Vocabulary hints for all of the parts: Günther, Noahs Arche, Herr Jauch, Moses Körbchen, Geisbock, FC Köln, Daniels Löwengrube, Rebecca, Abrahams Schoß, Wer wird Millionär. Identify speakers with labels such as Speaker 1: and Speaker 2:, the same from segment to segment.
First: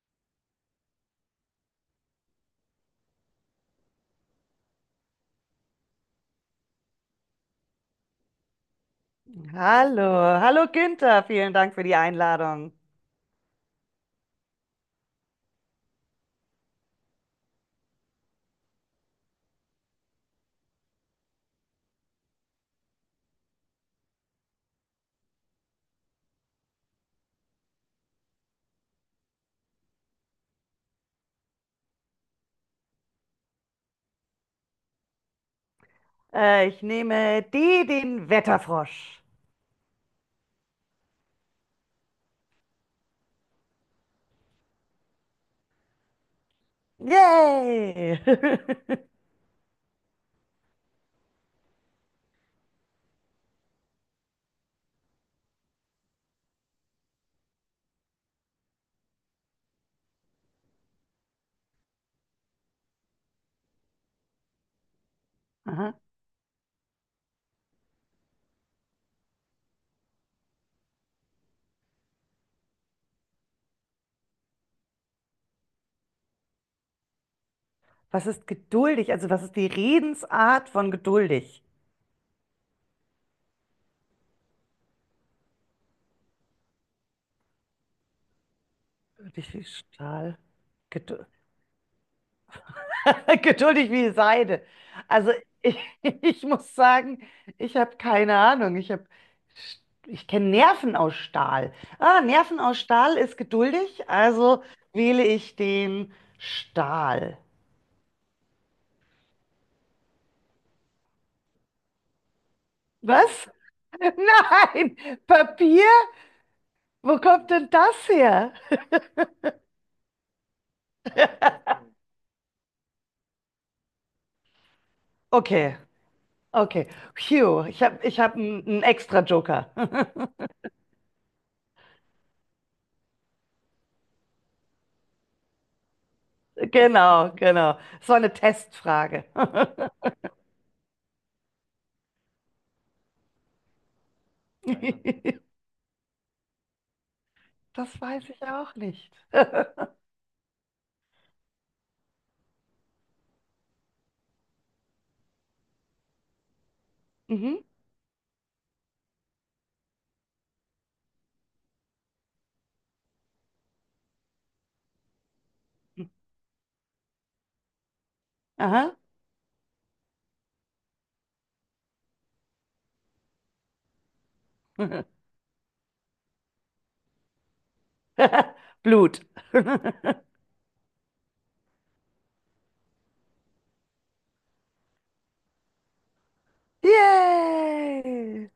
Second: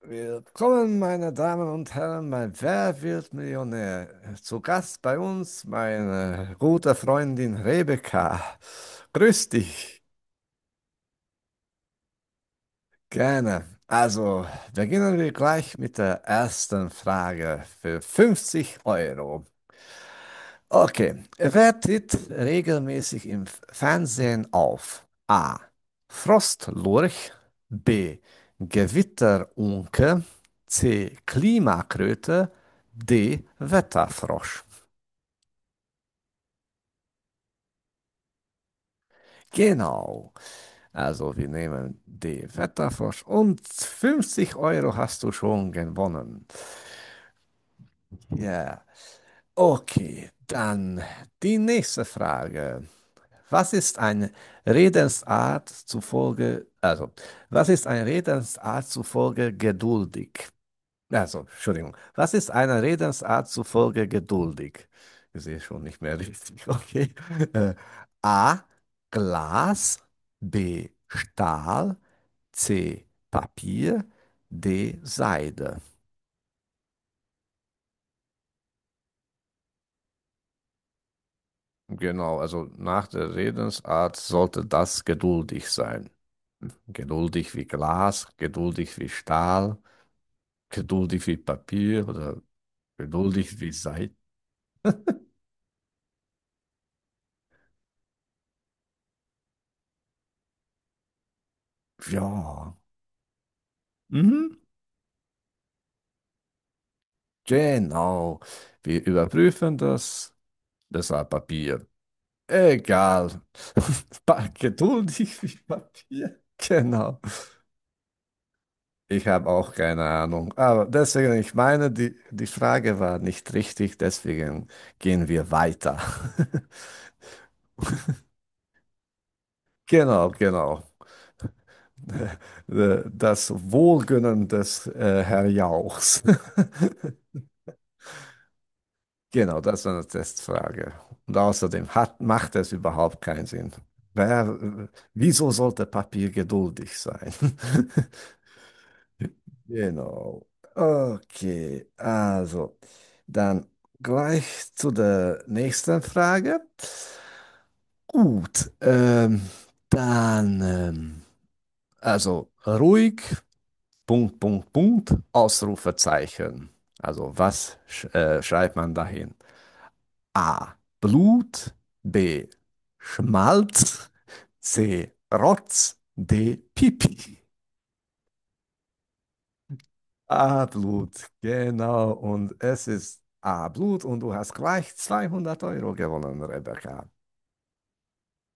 Speaker 1: Willkommen, meine Damen und Herren, bei Wer wird Millionär? Zu Gast bei uns meine gute Freundin Rebecca. Grüß dich,
Speaker 2: Hallo, hallo Günther, vielen Dank für die Einladung.
Speaker 1: gerne. Also, beginnen wir gleich mit der ersten Frage für 50 Euro. Okay, wer tritt regelmäßig im Fernsehen auf? A. Frostlurch, B. Gewitterunke, C. Klimakröte, D. Wetterfrosch.
Speaker 2: Ich nehme D, den Wetterfrosch.
Speaker 1: Genau, also wir nehmen D. Wetterfrosch und 50 Euro hast du schon gewonnen.
Speaker 2: Yay!
Speaker 1: Ja, okay, dann die nächste Frage. Was ist eine Redensart zufolge, also, was ist eine Redensart zufolge geduldig? Also, Entschuldigung, was ist einer Redensart zufolge geduldig? Ich sehe schon
Speaker 2: Aha.
Speaker 1: nicht mehr richtig, okay. Äh, A. Glas, B. Stahl, C. Papier, D. Seide.
Speaker 2: Was ist geduldig? Also was ist die Redensart von geduldig?
Speaker 1: Genau, also nach der Redensart sollte das geduldig sein. Geduldig wie Glas, geduldig wie
Speaker 2: Geduldig wie
Speaker 1: Stahl,
Speaker 2: Stahl. Gedu
Speaker 1: geduldig wie Papier oder geduldig wie
Speaker 2: geduldig wie
Speaker 1: Seid.
Speaker 2: Seide. Also ich, ich muss sagen, ich habe keine Ahnung. Ich kenne Nerven aus Stahl. Ah, Nerven
Speaker 1: Ja,
Speaker 2: aus Stahl ist geduldig,
Speaker 1: mhm.
Speaker 2: also wähle ich den Stahl.
Speaker 1: Genau. Wir überprüfen das. Das war Papier. Egal.
Speaker 2: Was? Nein,
Speaker 1: Geduldig wie
Speaker 2: Papier?
Speaker 1: Papier.
Speaker 2: Wo
Speaker 1: Genau.
Speaker 2: kommt denn das her?
Speaker 1: Ich habe auch keine Ahnung. Aber deswegen, ich meine, die Frage war nicht richtig, deswegen gehen wir
Speaker 2: Okay,
Speaker 1: weiter.
Speaker 2: okay. Phew, ich hab einen extra Joker.
Speaker 1: Genau, genau. Das Wohlgönnen des Herr Jauchs.
Speaker 2: Genau, genau. So eine Testfrage.
Speaker 1: Genau, das war eine Testfrage. Und außerdem hat, macht es überhaupt keinen Sinn. Wer, wieso sollte Papier geduldig sein?
Speaker 2: Das weiß ich auch nicht.
Speaker 1: Genau. Okay, also dann gleich zu der nächsten Frage.
Speaker 2: Mhm.
Speaker 1: Gut, dann also ruhig, Punkt, Punkt, Punkt, Ausrufezeichen. Also was sch schreibt man
Speaker 2: Aha.
Speaker 1: dahin? A. Blut. B. Schmalz. C. Rotz. D. Pipi.
Speaker 2: Blut.
Speaker 1: A. Blut. Genau. Und es ist A. Blut und du hast gleich 200 Euro gewonnen, Rebecca.
Speaker 2: Yay!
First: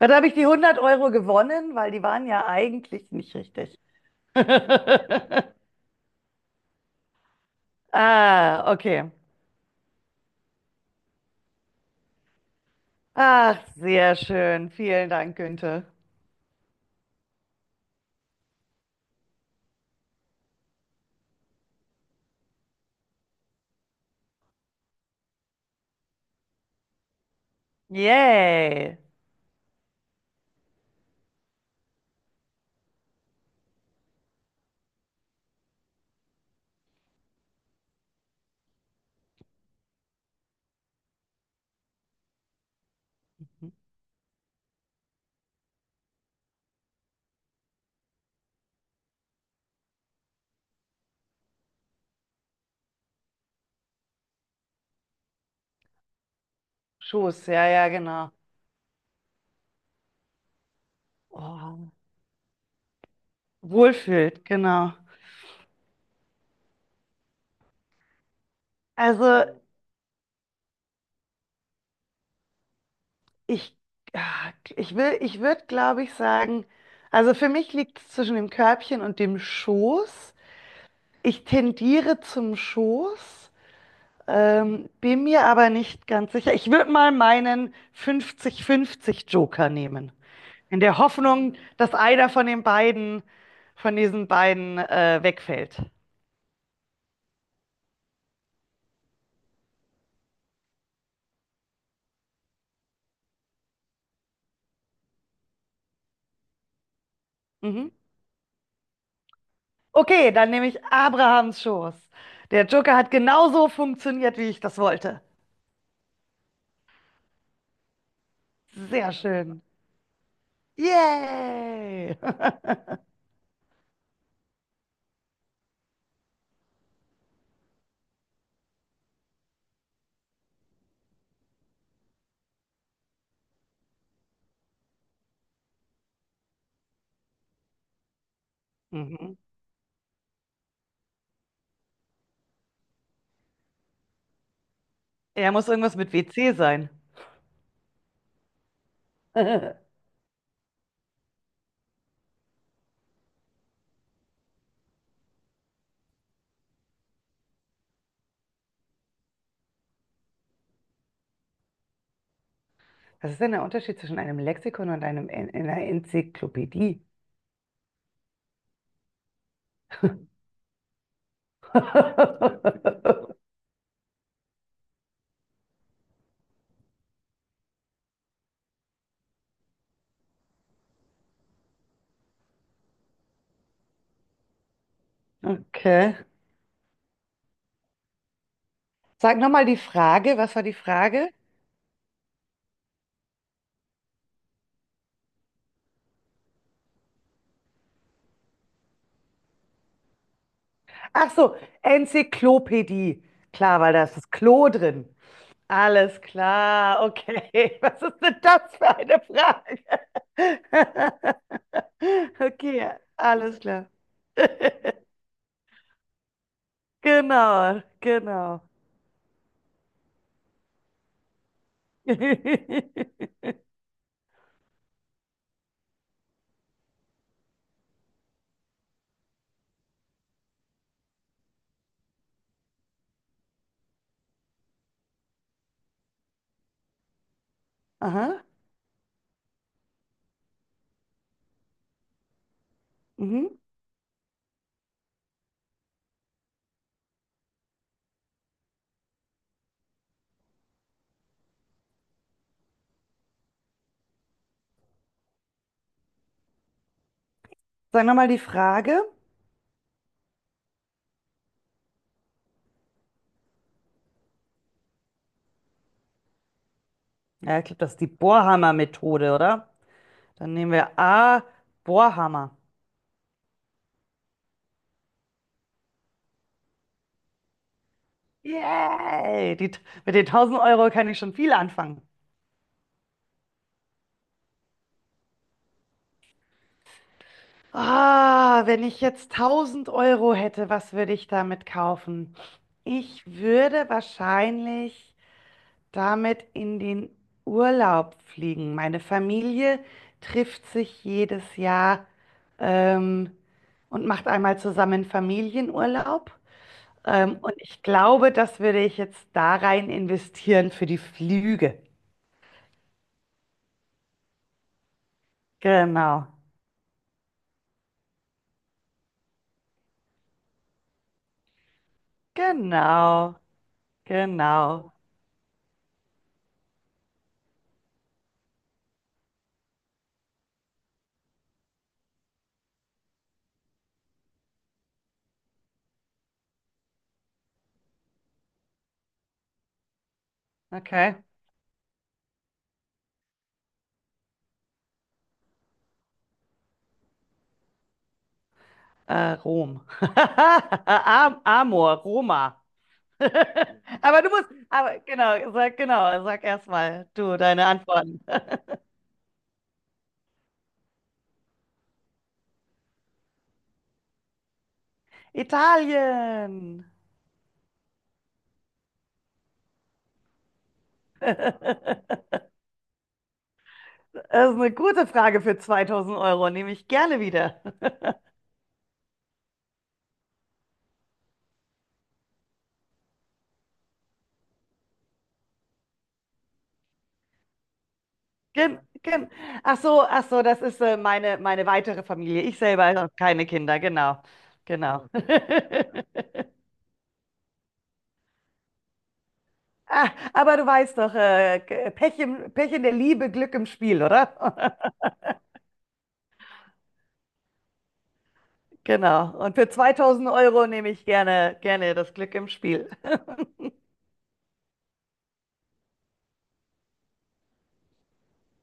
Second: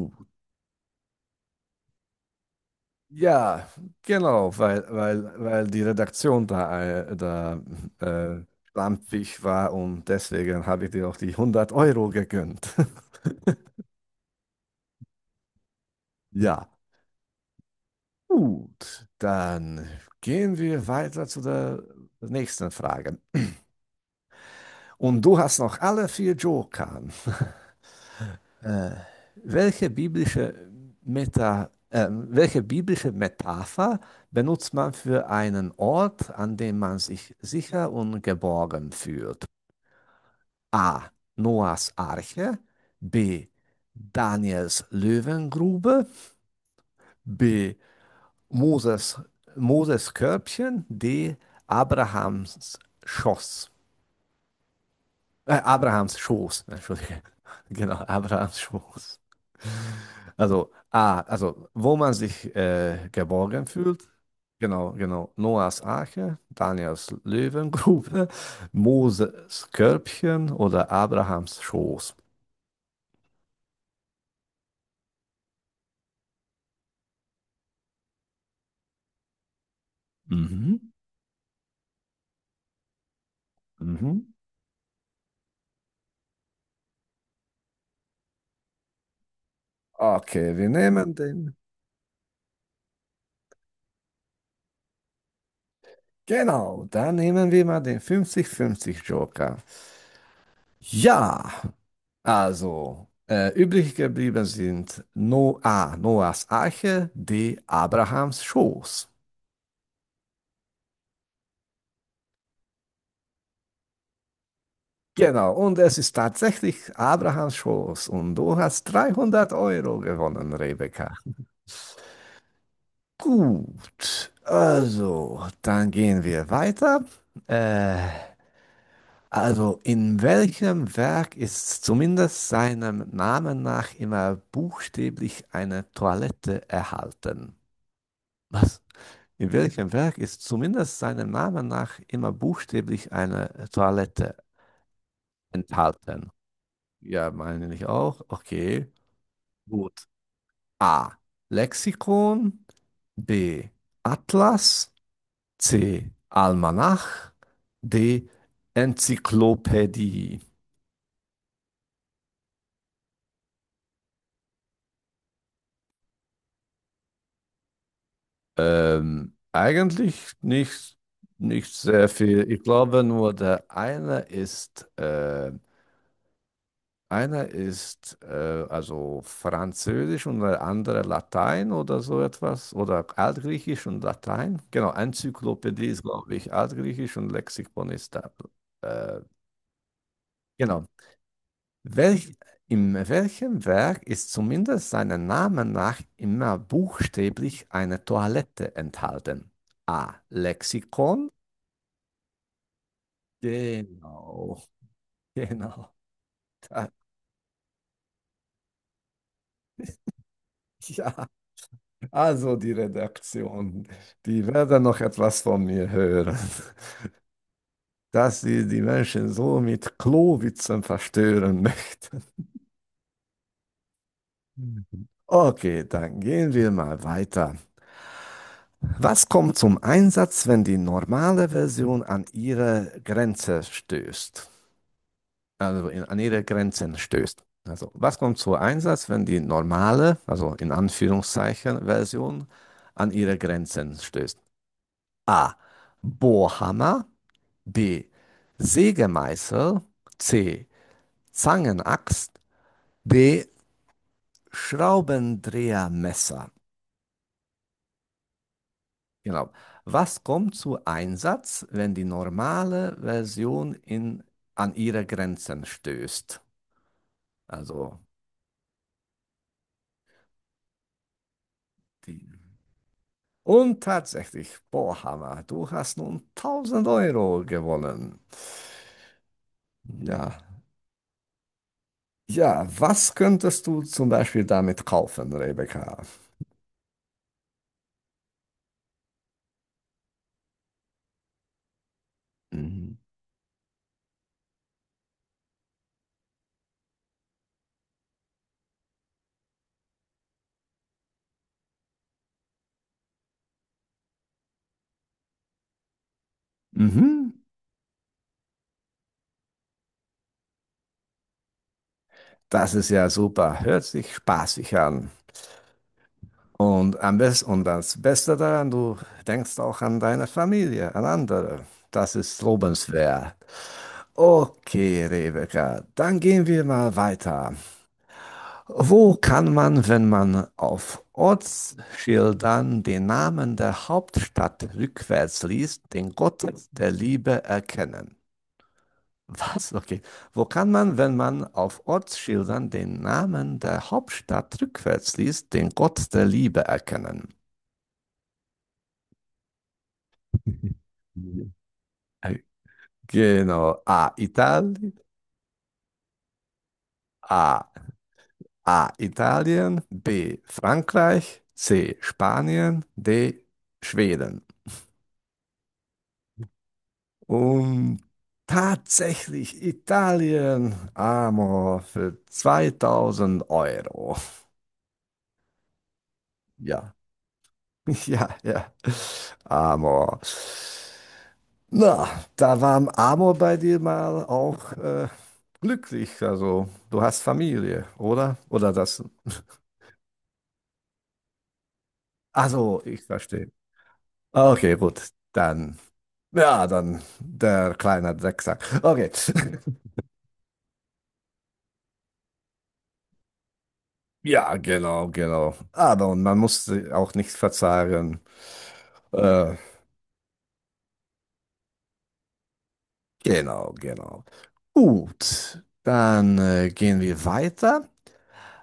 Speaker 2: Ja, da habe ich die 100 Euro gewonnen, weil die waren ja eigentlich nicht
Speaker 1: Ja,
Speaker 2: richtig.
Speaker 1: genau, weil, weil, weil die Redaktion da, da äh,
Speaker 2: Ah, okay.
Speaker 1: schlampig war und deswegen habe ich dir auch die 100 Euro gegönnt.
Speaker 2: Ach, sehr schön. Vielen Dank, Günther.
Speaker 1: Ja. Gut, dann gehen wir weiter zu der nächsten Frage. Und du hast noch alle vier Joker. Äh,
Speaker 2: Yay.
Speaker 1: welche biblische welche biblische Metapher benutzt man für einen Ort, an dem man sich sicher und geborgen fühlt? A. Noahs Arche. B. Daniels Löwengrube. B. Moses, Moses Körbchen, D. Abrahams Schoß. Abrahams Schoß, Entschuldige.
Speaker 2: Schoß, ja, ja,
Speaker 1: Genau,
Speaker 2: genau.
Speaker 1: Abrahams Schoß. Also A, also
Speaker 2: Oh,
Speaker 1: wo man sich geborgen fühlt.
Speaker 2: wohlfühlt,
Speaker 1: Genau,
Speaker 2: genau.
Speaker 1: genau. Noahs Arche, Daniels Löwengrube,
Speaker 2: Also
Speaker 1: Moses Körbchen oder Abrahams Schoß.
Speaker 2: ich, ah, ich würde, glaube ich, sagen, also für mich liegt es zwischen dem Körbchen und dem Schoß.
Speaker 1: Mhm.
Speaker 2: Ich tendiere zum Schoß.
Speaker 1: Mhm.
Speaker 2: Bin mir aber nicht ganz sicher. Ich würde mal meinen 50-50 Joker nehmen.
Speaker 1: Okay, wir
Speaker 2: In der
Speaker 1: nehmen den.
Speaker 2: Hoffnung, dass einer von diesen beiden, wegfällt.
Speaker 1: Genau, dann nehmen wir mal den 50-50 Joker. Ja. Also, übrig geblieben sind no A, Noahs Arche, D,
Speaker 2: Mhm.
Speaker 1: Abrahams Schoß.
Speaker 2: Okay, dann nehme ich Abrahams Schoß. Der Joker hat genauso funktioniert, wie ich das wollte.
Speaker 1: Genau, und es ist tatsächlich Abrahams Schoß. Und du hast
Speaker 2: Sehr
Speaker 1: 300
Speaker 2: schön.
Speaker 1: Euro gewonnen, Rebecca.
Speaker 2: Yay!
Speaker 1: Gut, also, dann gehen wir weiter. Äh, also, in welchem Werk ist zumindest seinem Namen nach immer buchstäblich eine Toilette erhalten? Was?
Speaker 2: Mhm.
Speaker 1: In welchem Werk ist zumindest seinem Namen nach immer buchstäblich eine Toilette
Speaker 2: Er muss irgendwas mit
Speaker 1: enthalten?
Speaker 2: WC sein.
Speaker 1: Ja, meine ich auch. Okay,
Speaker 2: Was
Speaker 1: gut. A. Lexikon. B. Atlas. C. Almanach. D. Enzyklopädie.
Speaker 2: ist denn der Unterschied zwischen einem Lexikon und einer Enzyklopädie?
Speaker 1: Eigentlich nicht, nicht sehr viel. Ich glaube nur, der eine ist Einer ist also Französisch und der andere Latein oder so etwas oder Altgriechisch und Latein. Genau, Enzyklopädie ist,
Speaker 2: Okay.
Speaker 1: glaube ich, Altgriechisch und Lexikon ist da. Äh,
Speaker 2: Sag nochmal die Frage. Was war die
Speaker 1: genau.
Speaker 2: Frage?
Speaker 1: Welch, in welchem Werk ist zumindest seinem Namen nach immer buchstäblich eine Toilette enthalten? A. Lexikon.
Speaker 2: Ach so, Enzyklopädie. Klar, weil da ist das
Speaker 1: Genau,
Speaker 2: Klo drin.
Speaker 1: genau.
Speaker 2: Alles
Speaker 1: Da,
Speaker 2: klar, okay. Was ist denn das für eine Frage?
Speaker 1: ja. Also die
Speaker 2: Okay, alles
Speaker 1: Redaktion,
Speaker 2: klar.
Speaker 1: die werden noch etwas von mir hören,
Speaker 2: Genau,
Speaker 1: dass
Speaker 2: genau.
Speaker 1: sie die Menschen so mit Klowitzen verstören möchten. Okay, dann gehen wir mal weiter. Was kommt zum Einsatz, wenn die normale Version an ihre Grenze stößt? An ihre Grenzen stößt. Also was kommt
Speaker 2: Aha.
Speaker 1: zum Einsatz, wenn die normale, also in Anführungszeichen Version an ihre
Speaker 2: Mhm.
Speaker 1: Grenzen stößt? A. Bohrhammer. B. Sägemeißel. C. Zangenaxt. D. Schraubendrehermesser.
Speaker 2: Sag nochmal die Frage.
Speaker 1: Genau. Was kommt zu Einsatz, wenn die normale Version in, an ihre Grenzen stößt?
Speaker 2: Ja, ich glaube, das
Speaker 1: Also
Speaker 2: ist die Bohrhammer-Methode, oder? Dann nehmen wir A,
Speaker 1: die.
Speaker 2: Bohrhammer.
Speaker 1: Und tatsächlich, Bohrhammer, du hast nun 1.000 Euro gewonnen.
Speaker 2: Yay! Die, mit den
Speaker 1: Ja.
Speaker 2: 1000 Euro kann ich schon viel anfangen.
Speaker 1: Ja, was könntest du zum Beispiel damit kaufen, Rebecca?
Speaker 2: Ah, wenn ich jetzt 1000 Euro hätte, was würde ich damit kaufen?
Speaker 1: Mhm.
Speaker 2: Ich würde wahrscheinlich damit in den Urlaub fliegen. Meine Familie trifft sich jedes Jahr ähm, und macht einmal zusammen Familienurlaub.
Speaker 1: Mhm.
Speaker 2: Und ich glaube, das würde ich jetzt da rein investieren für die Flüge.
Speaker 1: Das ist ja super. Hört sich spaßig an.
Speaker 2: Genau,
Speaker 1: Und am besten, und das Beste daran, du denkst auch an deine Familie, an andere. Das ist
Speaker 2: genau.
Speaker 1: lobenswert.
Speaker 2: Genau.
Speaker 1: Okay, Rebecca, dann gehen wir mal weiter. Wo kann man, wenn man auf Ortsschildern den Namen der Hauptstadt rückwärts liest, den Gott der Liebe erkennen? Was? Okay. Wo kann man,
Speaker 2: Okay.
Speaker 1: wenn man auf Ortsschildern den Namen der Hauptstadt rückwärts liest, den Gott der Liebe erkennen?
Speaker 2: Rom. Am
Speaker 1: Mhm.
Speaker 2: Amor,
Speaker 1: Äh,
Speaker 2: Roma.
Speaker 1: Genau. A.
Speaker 2: Aber
Speaker 1: Italien.
Speaker 2: genau, sag erstmal du
Speaker 1: A.
Speaker 2: deine Antworten.
Speaker 1: Italien. B. Frankreich. C. Spanien. D. Schweden.
Speaker 2: Italien.
Speaker 1: Und tatsächlich Italien. Amo für 2.000 Euro.
Speaker 2: Das ist eine gute Frage für 2000 Euro, nehme ich
Speaker 1: Ja.
Speaker 2: gerne wieder.
Speaker 1: Ja. Amor. Na, da war Amor bei dir mal auch glücklich. Also, du hast Familie, oder? Oder
Speaker 2: Gen,
Speaker 1: das?
Speaker 2: gen. Ach so, das ist meine weitere Familie. Ich
Speaker 1: Also,
Speaker 2: selber
Speaker 1: ich
Speaker 2: habe keine
Speaker 1: verstehe.
Speaker 2: Kinder, genau,
Speaker 1: Okay,
Speaker 2: genau.
Speaker 1: gut. Dann, ja, dann der kleine Drecksack. Okay.
Speaker 2: Ah, aber du weißt doch, Pech in der Liebe, Glück im Spiel,
Speaker 1: Ja,
Speaker 2: oder?
Speaker 1: genau, genau. Aber und man muss auch nicht verzagen.
Speaker 2: Genau. Und
Speaker 1: Äh,
Speaker 2: für 2000 Euro nehme ich gerne das Glück im Spiel.
Speaker 1: genau, genau. Gut, dann gehen wir weiter.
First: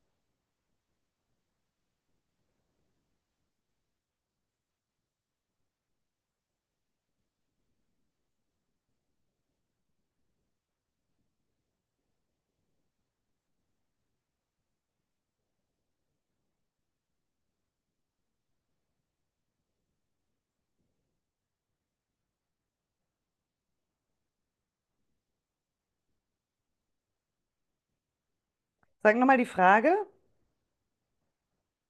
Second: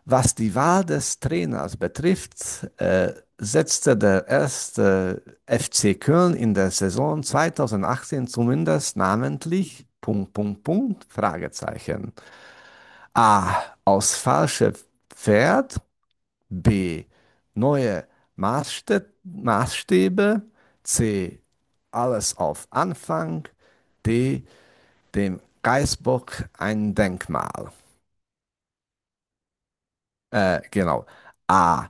Speaker 1: Was die Wahl des Trainers betrifft, setzte der erste FC Köln in der Saison 2018 zumindest namentlich Punkt, Punkt, Punkt, Fragezeichen. A. Aus falsche Pferd. B. Neue Maßstäbe. C. Alles auf Anfang. D. Dem Geisbock ein Denkmal.
Speaker 2: Sag nochmal die Frage.
Speaker 1: Genau. A.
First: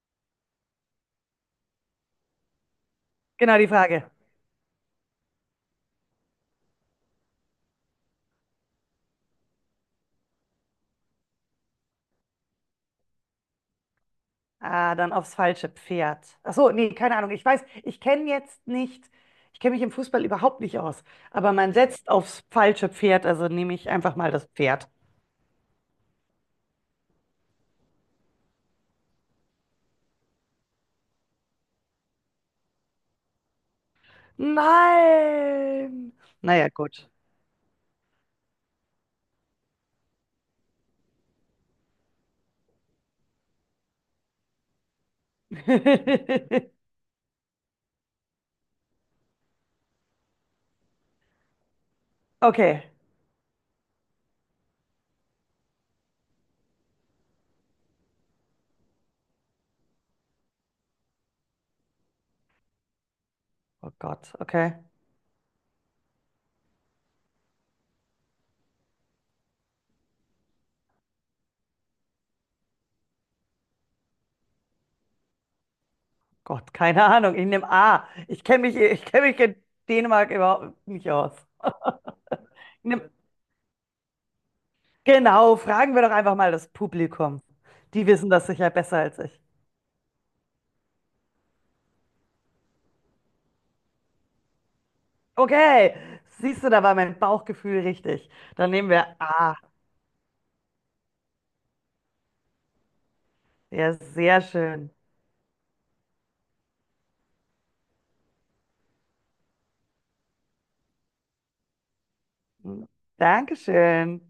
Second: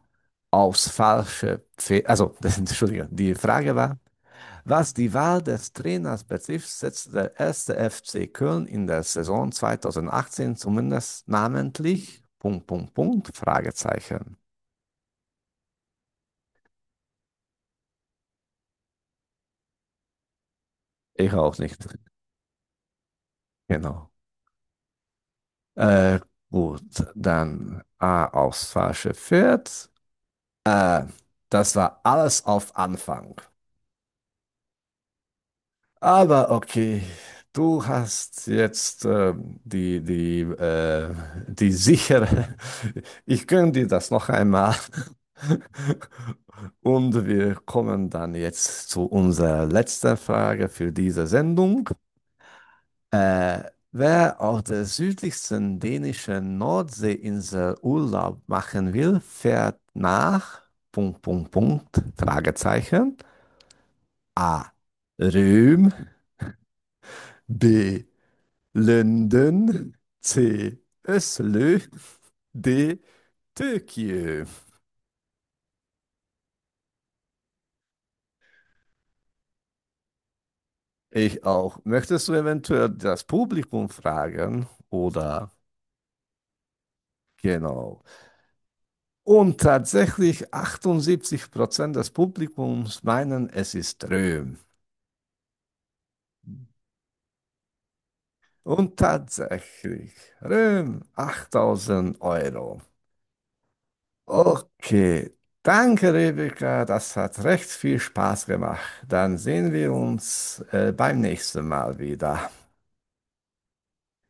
Speaker 1: Aufs falsche Pferd. Also, Entschuldigung, die
Speaker 2: Genau, die
Speaker 1: Frage war,
Speaker 2: Frage.
Speaker 1: was die Wahl des Trainers betrifft, setzt der erste FC Köln in der Saison 2018 zumindest namentlich Punkt, Punkt, Punkt, Fragezeichen.
Speaker 2: Ah, dann aufs falsche Pferd. Ach so, nee, keine Ahnung. Ich kenne mich im Fußball überhaupt nicht aus.
Speaker 1: Ich
Speaker 2: Aber
Speaker 1: auch
Speaker 2: man
Speaker 1: nicht.
Speaker 2: setzt aufs falsche Pferd, also nehme ich
Speaker 1: Genau.
Speaker 2: einfach mal das Pferd.
Speaker 1: Äh, gut, dann A. Aufs falsche Pferd. Äh, das war alles auf Anfang.
Speaker 2: Nein!
Speaker 1: Aber
Speaker 2: Naja,
Speaker 1: okay,
Speaker 2: gut.
Speaker 1: du hast jetzt die, die, äh, die sichere. Ich gönne dir das noch einmal. Und wir kommen dann jetzt zu unserer letzten Frage für diese Sendung.
Speaker 2: Okay.
Speaker 1: Äh, wer auf der südlichsten dänischen Nordseeinsel Urlaub machen will, fährt nach Punkt, Punkt, Punkt, Fragezeichen.
Speaker 2: Oh Gott,
Speaker 1: A.
Speaker 2: okay.
Speaker 1: Röhm. B. Linden, C. Öslü, D. Türkei.
Speaker 2: Gott, keine Ahnung. Ich nehme A. Ich kenne mich in Dänemark überhaupt nicht aus.
Speaker 1: Ich auch. Möchtest du
Speaker 2: Ich
Speaker 1: eventuell
Speaker 2: nehm,
Speaker 1: das Publikum fragen? Oder
Speaker 2: genau, fragen wir doch einfach mal das Publikum.
Speaker 1: genau.
Speaker 2: Die wissen das sicher besser als ich.
Speaker 1: Und tatsächlich 78% des Publikums meinen, es ist Röhm.
Speaker 2: Okay, siehst du, da war mein Bauchgefühl richtig. Dann nehmen
Speaker 1: Und
Speaker 2: wir A.
Speaker 1: tatsächlich, Röhm, 8000 Euro.
Speaker 2: Ja, sehr schön.
Speaker 1: Okay. Danke, Rebecca. Das hat recht viel Spaß gemacht. Dann sehen wir uns beim nächsten Mal wieder.
Speaker 2: Dankeschön.